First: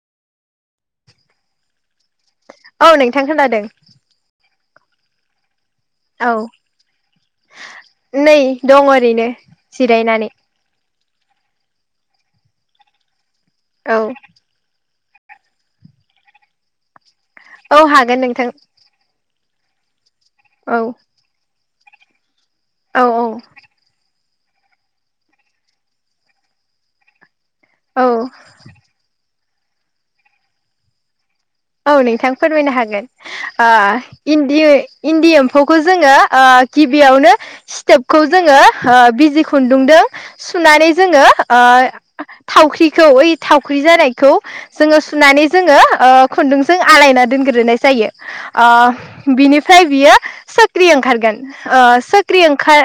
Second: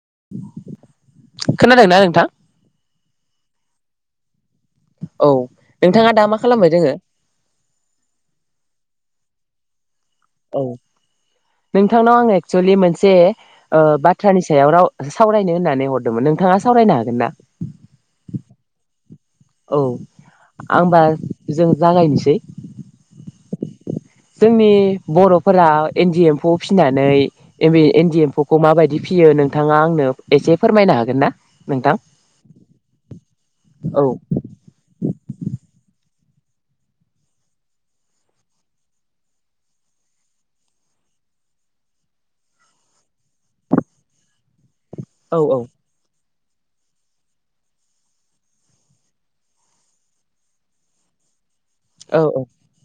[inaudible] खोनादोंना नोंथां? औ नोंथां खोनादों औ नोंथाङा दा औ मा खालामबाय दोङो? नै दं ओरैनो जिरायनानै औ नोंथांनाव आङो एक्सुलि मोनसे ओ औ बाथ्रानि सायाव राव सावरायनो होननानै हरदोंमोन नोंथाङा सावरायनो हागोन ना औ हागोन नोंथां औ औ आंबा जों जागायनोसै औ औ जोंनि बर'फोरा एनदि एम्फौ फिनानै एमि औ एनडि एम्फौ खौ माबायदि फियो नों नोंथाङा आंनो एसे फोरमायनो हागोन ना? औ नोंथां फोरमायनो हागोन ओ औ इन्दि इन्दि एम्फौखौ जोङो ओ गिबियावनो स्टेपखौ जोङो ओ बिजि खुन्दुंदों सुनानै जोङो ओ थावख्रिखौ ओइ थावख्रि जानायखौ जोङो औ सुनानै औ जोङो ओ खुन्दुंजों आलायना दोनग्रोनाय जायो ओ बिनिफ्राय बियो सोख्रि ओंखारगोन ओ औ सोक्रि ओंखार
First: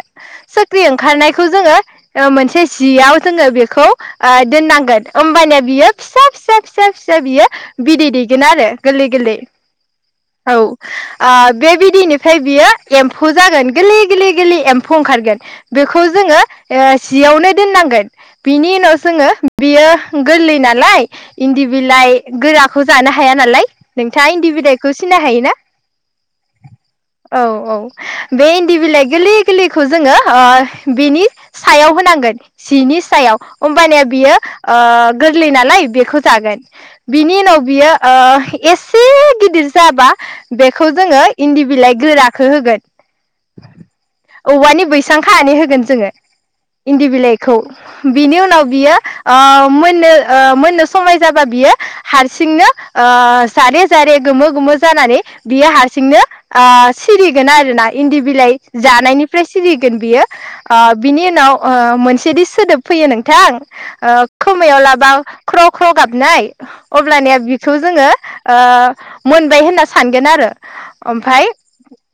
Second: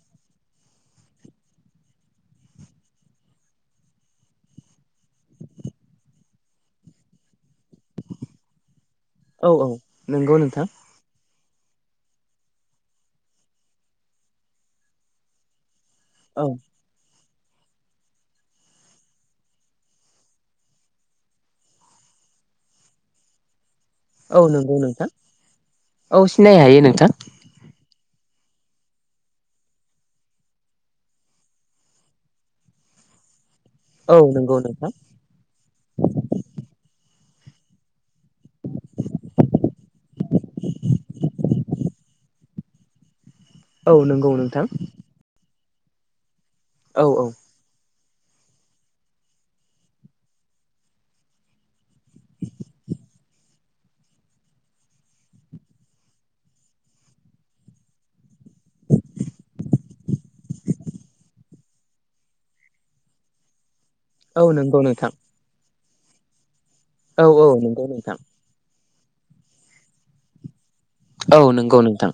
सोख्रि ओंखारनायखौ जोङो ओ मोनसे जियाव जोङो बेखौ ओ दोननांगोन होमबानिया बियो फिसा फिसा फिसा फिसा बियो बिदै दै आरो गोरलै गोरलै औ औ नंगौ औ नोंथां ओ बे बिदैनिफ्राय बियो एम्फौ जागोन गोरलै गोरलै गोरलै एम्फौ ओंखारगोन बेखौ जोङो औ जियावनो दोननांगोन बिनि उनाव जोङो बियो गोरलै नालाय इन्दि बिलाइ गोराखौ जानो हाया नालाय नोंथाङा औ इन्दि नंगौ बिलाइखौ नोंथां सिनाय हायोना औ सिनाय हायो नोंथां। औ औ बे इन्दि बिलाइ गोरलै गोरलैखौ ओ जोङो बिनि सायाव होनांगोन जिनि सायाव ओमबानिया औ बियो नंगौ ओ नोंथां गोरलै नालाय बेखौ जागोन बिनि उनाव बियो ओ एसे गिदिर जाबा बेखौ जोङो इन्दि बिलाइ गोराखो होगोन औ नंगौ नोंथां औवानि बैसां खानानै होगोन जोङो औ इन्दि औ बिलाइखौ बिनि उनाव बियो ओ मोननो ओ मोननो समाय जाबा बियो हार जारे जारे गोमो गोमो जानानै बियो हारसिंनो ओ सिरिगोन आरोना इन्दि बिलाइ जानायनिफ्राय सिरिगोन बियो ओ बिनि उनाव ओ मोनसेदि सोदोब फैयो नोंथां ओ औ नंगौ खोमायाव नोंथां लाबा ख्र ख्र गाबनाय औ अब्लानिया बिखौ नंगौ जोङो नोंथां ओ मोनबाय होनना सानगोन आरो औ ओमफाय नोंगौ नोंथां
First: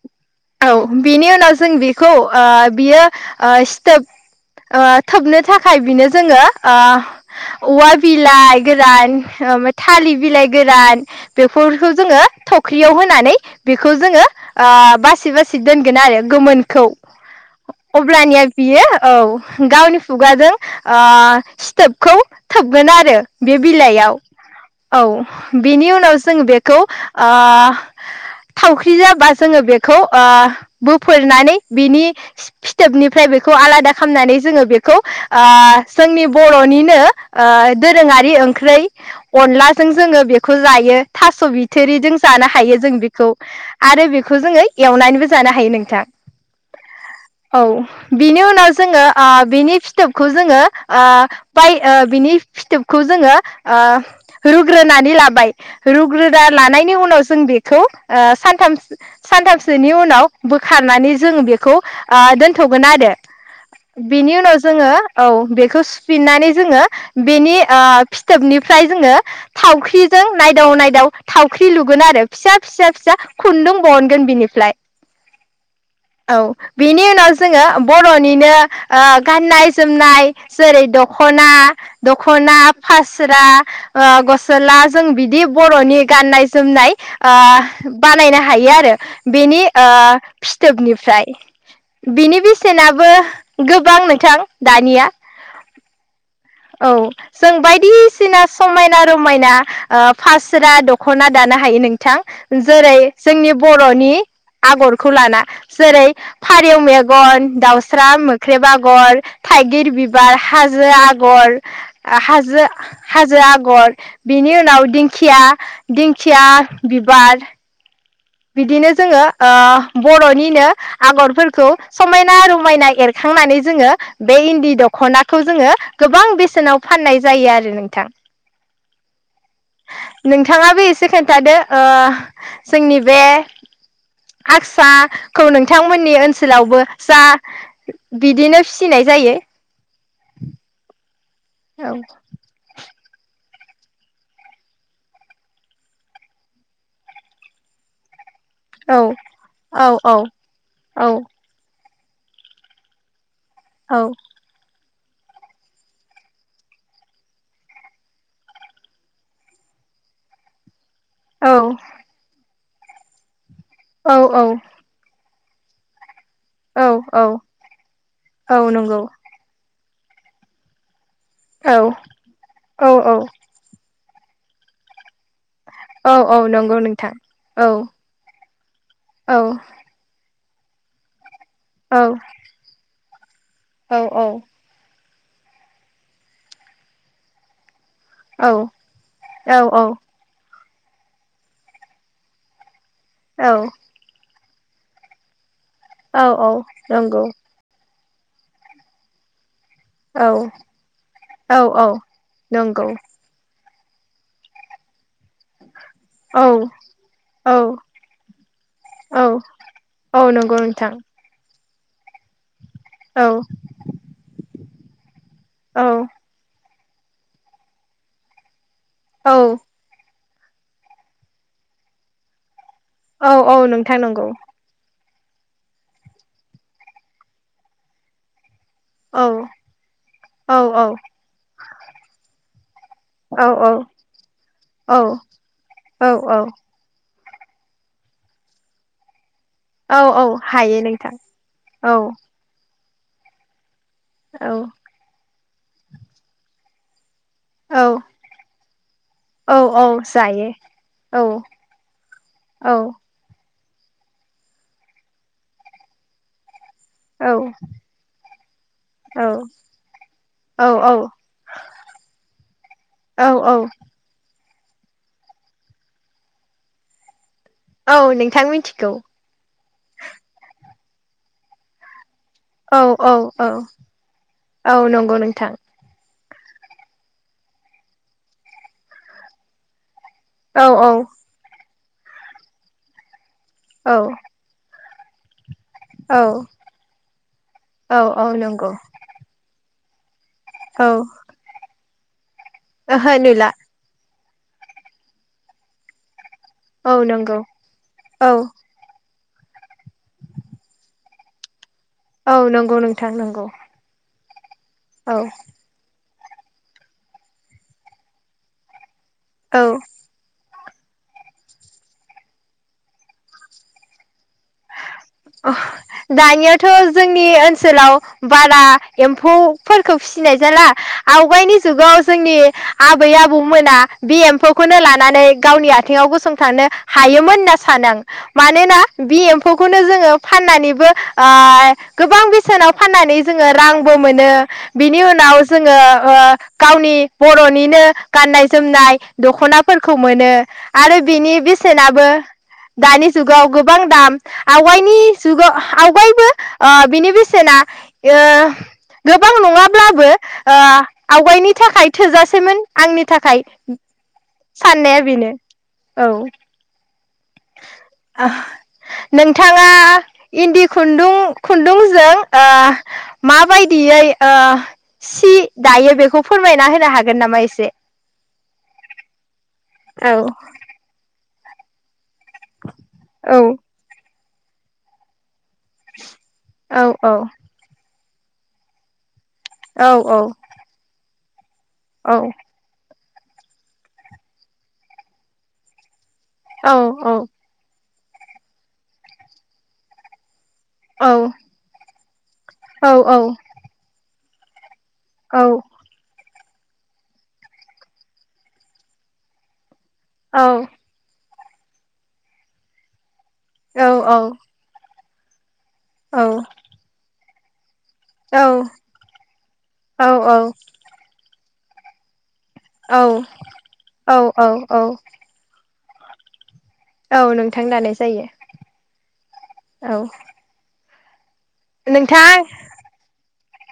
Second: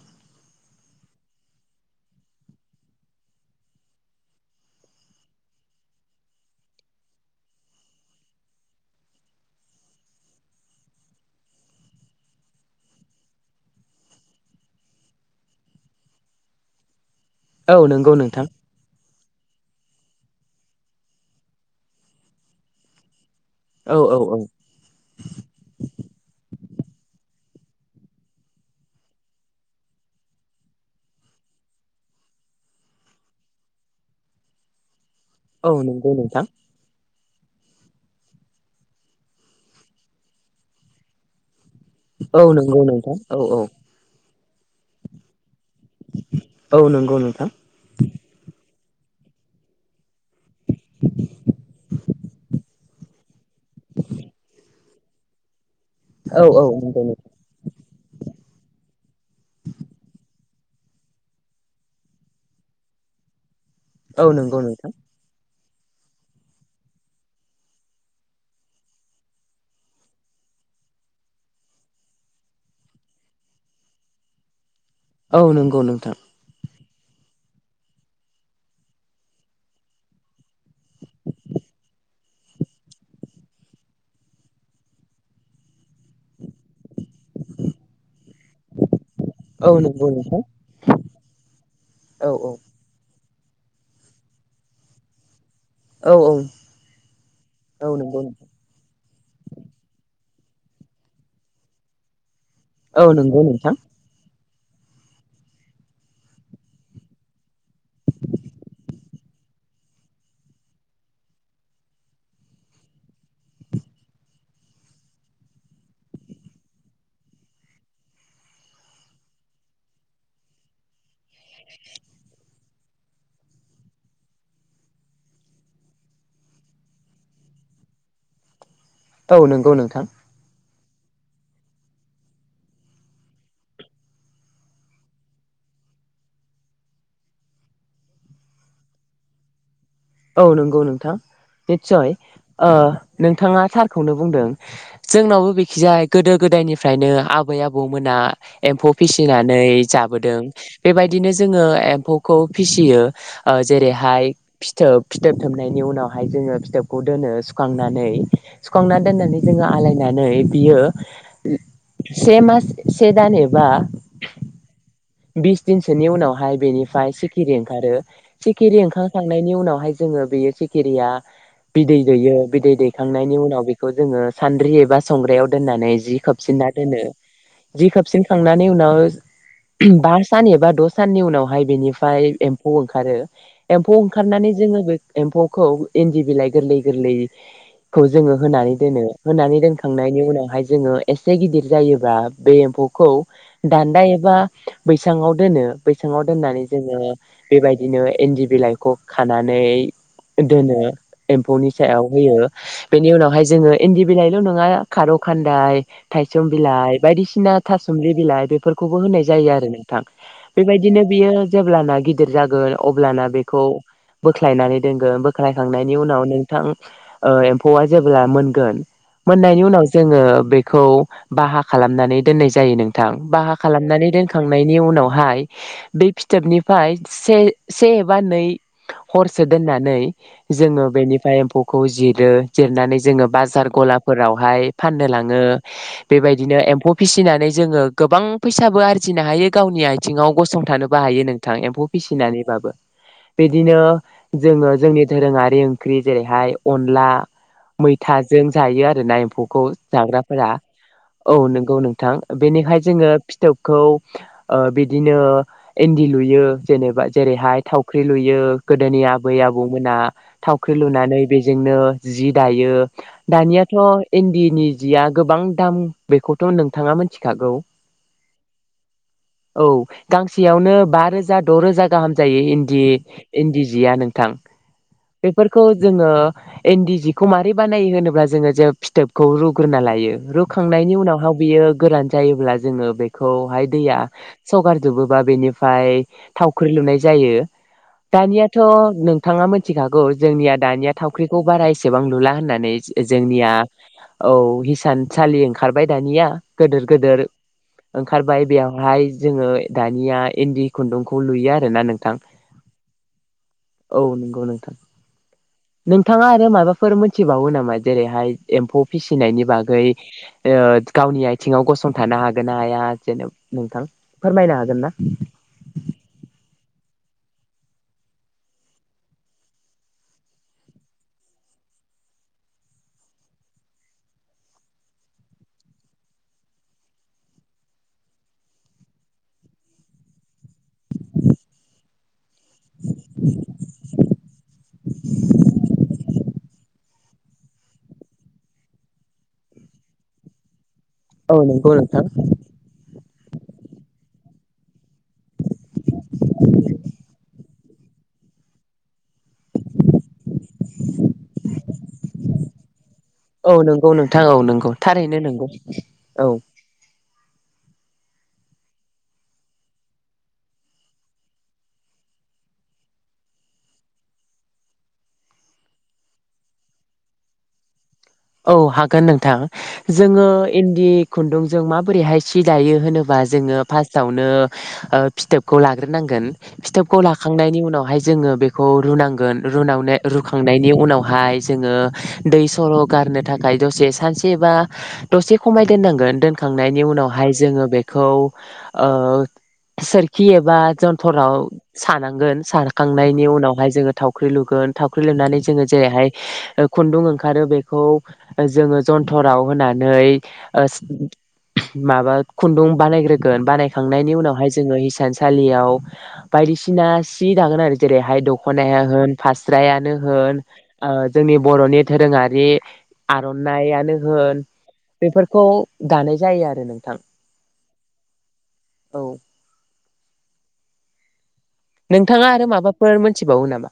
औ बेनि उनाव जों बेखौ ओ बियो ओ सिथोब ओ थोबनो थाखाय बिनो जोङो ओ औवा बिलाइ गोरान ओ थालिर बिलाइ गोरान बेफोरखौ जोङो थख्रियाव होनानै बेखौ जोङो ओ बासि बासि दोनगोन आरो गोमोनखौ औ नंगौ अब्लानिया नोंथां बियो औ गावनि खुगाजों ओ सिथोबखौ थोबगोन आरो बे औ बिलाइआव औ औ बिनि उनाव जोङो बेखौ ओ थावख्रि जाबा जोङो बेखौ ओ बोफोरनानै बिनि फिथोबनिफ्राय बेखौ आलादा खालामनानै जोङो बेखौ ओ औ नंगौ जोंनि नोंथां बर'निनो ओ दोरोङारि ओंख्रै अनलाजों जोङो बेखौ जायो थास' बिथ थोरिजों औ जानो हायो नंगौ जों नोंथां बेखौ औ औ आरो बेखौ जोङो एवनानैबो जानो हायो नोंथां औ नंगौ नोंथां औ बिनि उनाव जोङो ओ बिनि फिथोबखौ जोङो ओ बाय ओ बिनि फिथोबखौ जोङो ओ रुग्रोनानै लाबाय रुग्रोना औ औ लानायनि नंगौ नोंथां उनाव जों बेखौ ओ सानथाम सानथामसोनि उनाव बोखारनानै जों बेखौ ओ दोनथ'गोन आरो औ बेनि उनाव नंगौ जोङो नोंथां औ बे खौ सुफिननानै जोङो बेनि ओ फिथोबनिफ्राय जोङो थावख्रिजों नायदाव नायदाव थावख्रि लुगोन आरो फिसा फिसा फिसा खुन्दुं बहनगोन बिनिफ्राय औ नंगौ नोंथां बिनि उनाव जोङो बर'निनो ओ गाननाय जोमनाय जेरै दख'ना दख'ना फास्रा ओ गसला जों बिदि बर'नि गाननाय जो जोमनाय ओ बानायनो हायो आरो बेनि औ ओ नंगौ नोंथां फिथोबनिफ्राय औ बिनि औ बेसेनाबो गोबां नोंथां दानिया औ औ औ जों औ नंगौ नोंथां बायदिसिना समायना समायना रमायना ओ फास्रा दख'ना दानो हायो नोंथां जेरै औ नंगौ जोंनि नोंथां बर'नि आगरखौ लाना जेरै फारौ मेगन दाउस्रा मोख्रेब आगर थाइगिर बिबार हाजो आगर आगर हाजो हाजो आगर बेनि उनाव दिंखिया दिंखिया बिबार बिदिनो जोङो ओ बर'निनो आगरफोरखौ समायना रमाय समायना एरखांनानै जोङो बे इन्दि दख'नाखौ जोङो गोबां बेसेनाव फाननाय जायो आरो नोंथां औ नंगौ नोंथां से खोन्थादो ओ जोंनि बे आक्साखौ नोंथांमोननि ओनसोलावबो जा बिदिनो फिसिनाय जायो औ नंगौ नोंथां औ निसय आ नोंथाङा थारखौनो बुंदों जोंनावबो बेखिजाया गोदो गोदायनिफ्रायनो आबै आबौमोना एम्फौ औ फिसिनानै औ जाबोदों औ बेबायदिनो जोङो ए एम्फौखौ फिसियो ओ औ जेरैहाय फिथोब फिथोब थोबनायनि उनावहाय जोङो फिथोबखौ दोनो सुखांनानै सुखांना दोननानै जोङो आलायनानै बियो औ से मास से दान एबा औ औ बिस दिन सोनि उनाव हायो औ बेनिफ्राय औ सिखिरि ओंखारो औ सिखिरि नंगौ ओंखार [unintelligible] उनावहाय जोङो बेयो सेकेरिया औ बिदै दैयो बिदै औ औ दैखांनायनि उनाव बे जोङो सानद्रि एबा संग्रायाव दोननानै औ जि औ खोबसिना नंगौ दोनो नोंथां औ जि खोबसिन खांनानै उनाव औ [unintelligible] सान एबा द' साननि उनाव औ बेनिफ्राय एम्फौ ओं आरो एम्फौ औ औ ओंखारनानै जोङो एम्फौखौ इन्दि बिलाइ गोरलै गोरलै खौ जोङो औ होनानै दोनो होनानै औ दोनखांनायनि उनावहाय जोङो एसे गिदिर जायोब्लाा बे एम्फौ खौ औ दान्दा एबा बैसाङाव दोनो औ बैसाङाव औ दोननानै जोङो नंगौ बेबायदि बिदिनो इन्दि बिलाइखौ खाना नै औ दोनो औ एमफौनि औ सायाव होयो नंगौ बेनि उनावहाय जोङो इन्दि बिलाइल' नङा खारौ खान्दाय थायसुम औ बिलाइ औ बायदिसिना थासुमलि बिलाइ बेफोरखौबो होनाय औ जायो आरो नोंथां औ नंगौ नोंथां बेबायदिनो बियो जेब्लाना गिदिर जागोन अब्लाना औ बेखौ बोख्लायनानै दोनगोन बोख्लायखांनायनि औ उनाव नोंथां एम्फौआ ओ जेब्ला मोनगोन औ मोननायनि उनाव जोङो बेखौ बाहा खालामनानै दोननाय जायो जायो नोंथां औ बाहा औ नोंथां खालामनानै नंगौ दोनखांनायनि उनाव हाय बे फिथोबनिफ्राय से से एबा नै हरसो औ दोननानै औ जोङो बेनिफ्राय एम्फौखौ जिरो जिरनानै जोङो औ बाजार गलाफोरावहाय औ फाननो लाङो औ बेबायदिनो एम्फौ फिसिनानै जोङो गोबां फैसाबो आरजिनो हायो गावनि औ औ आथिंआव हायो गसंथानोबो हायो नोंथां औ एम्फौ फिसिनानैबाबो बिदिनो औ जोङो जोंनि धोरोङारि खारदै ओंख्रि जेरैहाय अनला औ मैथाजों जायो आरो आरो ना औ एम्फौखौ औ जाग्राफोरा जायो औ नंगौ नोंथां औ बेनिखाय जोङो फिथोबखौ ओ बिदिनो इन्दि लुयो जेनेबा औ जेरैहाय थावख्रि लुयो गोदोनि आबै औ आबौमोना थावख्रि लुनानै बेजोंनो जि दायो औ औ दानियाथ' इन्दिनि जिया गोबां दाम बेखौथ' नोंथाङा मिथि औ नोंथां मिथिगौ औ गांसेयावनो बा रोजा द' रोजा गाहाम जायो इदि औ औ औ इन्दि जिया नोंथां औ नंगौ नोंथां बेफोरखौ जोङो इन्दि जिखौ मारै बानायो होनोब्ला जोङो जे फिथोबखौ रुग्रोना लायो औ औ रुखांनायनि उनावहा बियो गोरान जायोब्ला जोङो बे खौ हाय दैया औ सगार जोबोबा बेनि ओमफाय औ थावख्रि लुनाय जायो औ औ दानियाथ' नंगौ नोंथाङा मोनथिखागौ जोंनिया औ दानिया थावख्रिखौ बाराय एसे बां लुला होन नानै ओहो नुला जोंनिया औ हिसानसालि ओंखारबाय दानिया गोदोर औ गोदोर नंगौ औ ओंखारबाय बेयावहाय जोङो दानिया इन्दि खुन्दुंखौ लुयो आ रो ना नोंथां गौ नोंथां नंगौ औ नंगौ नोंथां औ नोंथाङा आरो माबाफोर मोनथिबावो नामा जेरैहाय एम्फौ फिसिनायनि औ बागै ओ गावनि आथिङाव गसंथानो हागोन ना हाया जेनब नोंथां फोरमायनो हागोन ना? अ दानिया थ' जोंनि ओनसोलाव बारा एम्फौफोरखौ फिसिनाय जाला आवगायनि जुगाव जोंनि आबै आबौमोना बे एम्फौखौनो लानानै गावनि आथिङाव गसंथानो हायोमोन होनना सानो आं मानोना बे एम्फौखौ खौनो जोङो फाननानैबो ओ गोबां बे सेनाव फाननानै जोङो रांबो मोनो बिनि उनाव जोङो ओ गावनि बर'निनो गाननाय जोमनाय दख'नाफोरखौ मोनो आरो औ बिनि नंगौ नोंथां बेसेनाबो दानि जुगाव गोबां दाम आवगायनि जुगाव आवगायबो ओ बिनि बेसेना ओ गोबां नङाब्लाबो ओ आवगायनि थाखाय थोजासेमोन आंनि थाखाय औ नंगौ नोंथां औ नंगौ साननाया थारैनो बेनो नंगौ औ ओ नोंथाङा इन्दि खुन्दुं खुन्दुंजों ओ माबायदियै ओ सि दायो बेखौ फोरमायना होनो हागोन नामा एसे औ हागोन नोंथां औ जोङो इन्दि खुन्दुं जों माबोरै हाय सि दायो होनोबा औ जोङो फास्टआव नो ओ फिथोब खौ लाग्रोनांगोन औ फिथोबखौ औ लाखांनायनि उनावहाय जोङो बेखौ रुनांगोन औ रुनावनो रुखांनायनि उनावहाय जोङो औ दै सर' गारनो थाखाय दसे सानसे बा दसे खमाय दोननांगोन औ दोनखांनायनि उनावहाय जोङो बे खौ ओ सोरखि एब बा औ जन्थराव सानांगोन औ सारखांनायनि उनावहाय जोङो थाव ख्रिलुगोन थावख्रि औ लुनानै जोङो जेरैहाय ओ खुन्दुं ओंखारो बे खौ जोङो जन्थराव होनानै नै ओ माबा खुन्दुं बानायग्रो गोन बानायखांनायनि उनावहाय जोङो इंसान सा सालियाव बायदिसिना सि दागोन आरो जेरैहाय औ दख'नाया होन फास्रायानो औ होन औ ओ जोंनि बर'नि दोरोङारि औ आर'नाइयानो औ होन औ औ बेफोरखौ दानाय जायो आरो नों औ नोंथां दानाय जायो औ औ। नोंथां नोंथाङा आरो माबाफोर मोनथिबावो नामा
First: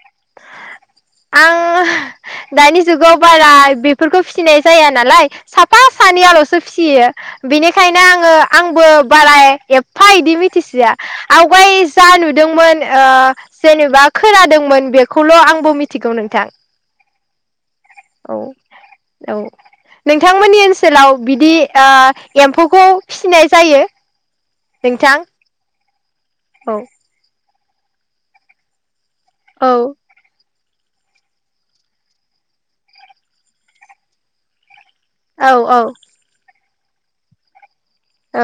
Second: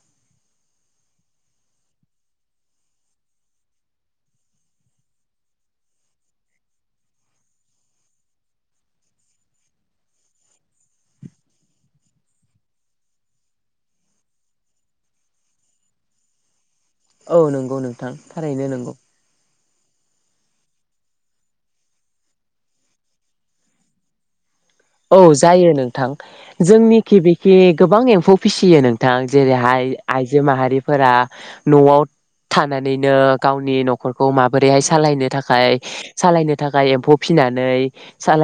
आं दानि जुगाव बारा बेफोरखौ फिसिनाय जाया नालाय साफा सानैयाल'सो फिसियो बिनिखायनो आङो आंबो बारा एफा इदि मिथिसोया आवगाय जा नुदोंमोन ओ जेनेबा खोनादोंमोन बेखौल' आंबो मिथ थिगौ नोंथां औ नोंगौ नोंथां औ थारैनो नोंगौ। औ नोंथांमोननि ओनसोलाव बिदि ओ एम्फौखौ फिसिनाय जायो। नोंथां औ जायो नों औ जोंनि गिबि खि गोबां एम्फौ फिसियो नों थां औ जेरैहाय आइजो माहारि बेफोरा न'आव थानानैनो गावनि' नखरखौ माबोरैहाय स सालायनो औ थाखाय औ सालायनो थाखाय एम्फौ फिनानै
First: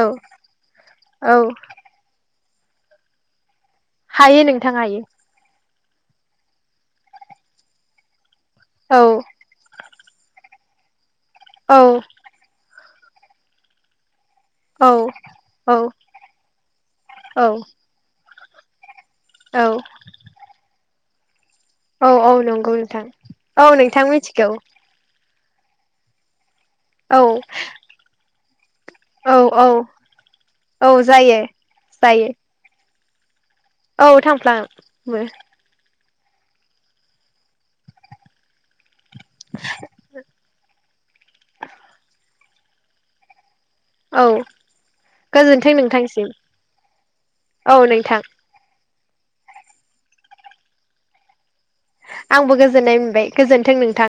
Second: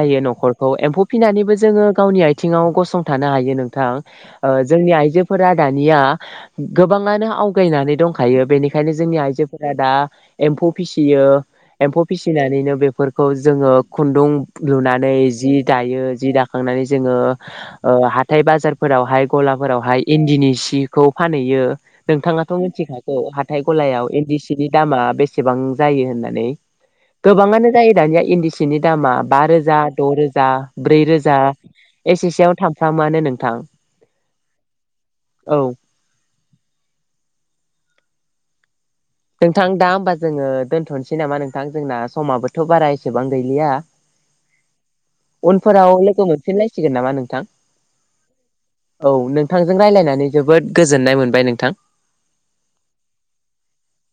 औ न'खरखौ एम्फौ औ फिनानैबो जोङो गावनि नि आइथिं आव गसंथानो हायो नों थां हायो ओ नोंथां जोंनि हायो आइजोफोरा दानिया गोबाङानो आवगायनानै दंखा हायो बेनिखायनो औ जोंनि आइजोफोरा दा एम्फौ फिस यो औ एम्फौ फिसिनानैनो बे फोरखौ जोङो खुन्दुं औ लुनानै जि औ दायो जि दाखांनानै जोङो ओ हाथ थाय बाजार फोरावहाय औ गलाफोरावहाय इन्दिनि सि खौ फानै यो औ औ नोंथाङाथ' नंगौ मिथि नोंथां खाखौ हाथाय औ गलायाव नोंथां इन्दि मिथिगौ सिनि दामा बेस सेबां जायो होननानै औ गोबाङानो जायो दानिया इन्दि सि बिनि दामा औ बा औ रोजा द' रो जा औ ब्रै रोजा जायो ए जायो से सेआव था फ्रा मानो नोंथां औ थांफ्लां मो औ नोंथां दा होमबा जोङो दोनथ'नोसै नामा नोंथां जोंना समाबो थ' बारा एसेबां गैलिया औ गोजोनथों उनफोराव लोगो नोंथांसिम मोनफिनलायसिगोन नामा नोंथां औ नोंथां औ नोंथांजों रायलायनानै जोबोद गोजोननाय मोनबाय नोंथां आंबो गोजोननाय मोनबाय गोजोन्थों नोंथां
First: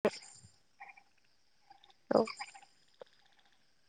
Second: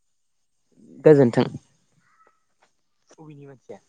गोजोन्थों औ उबिनि मानसिया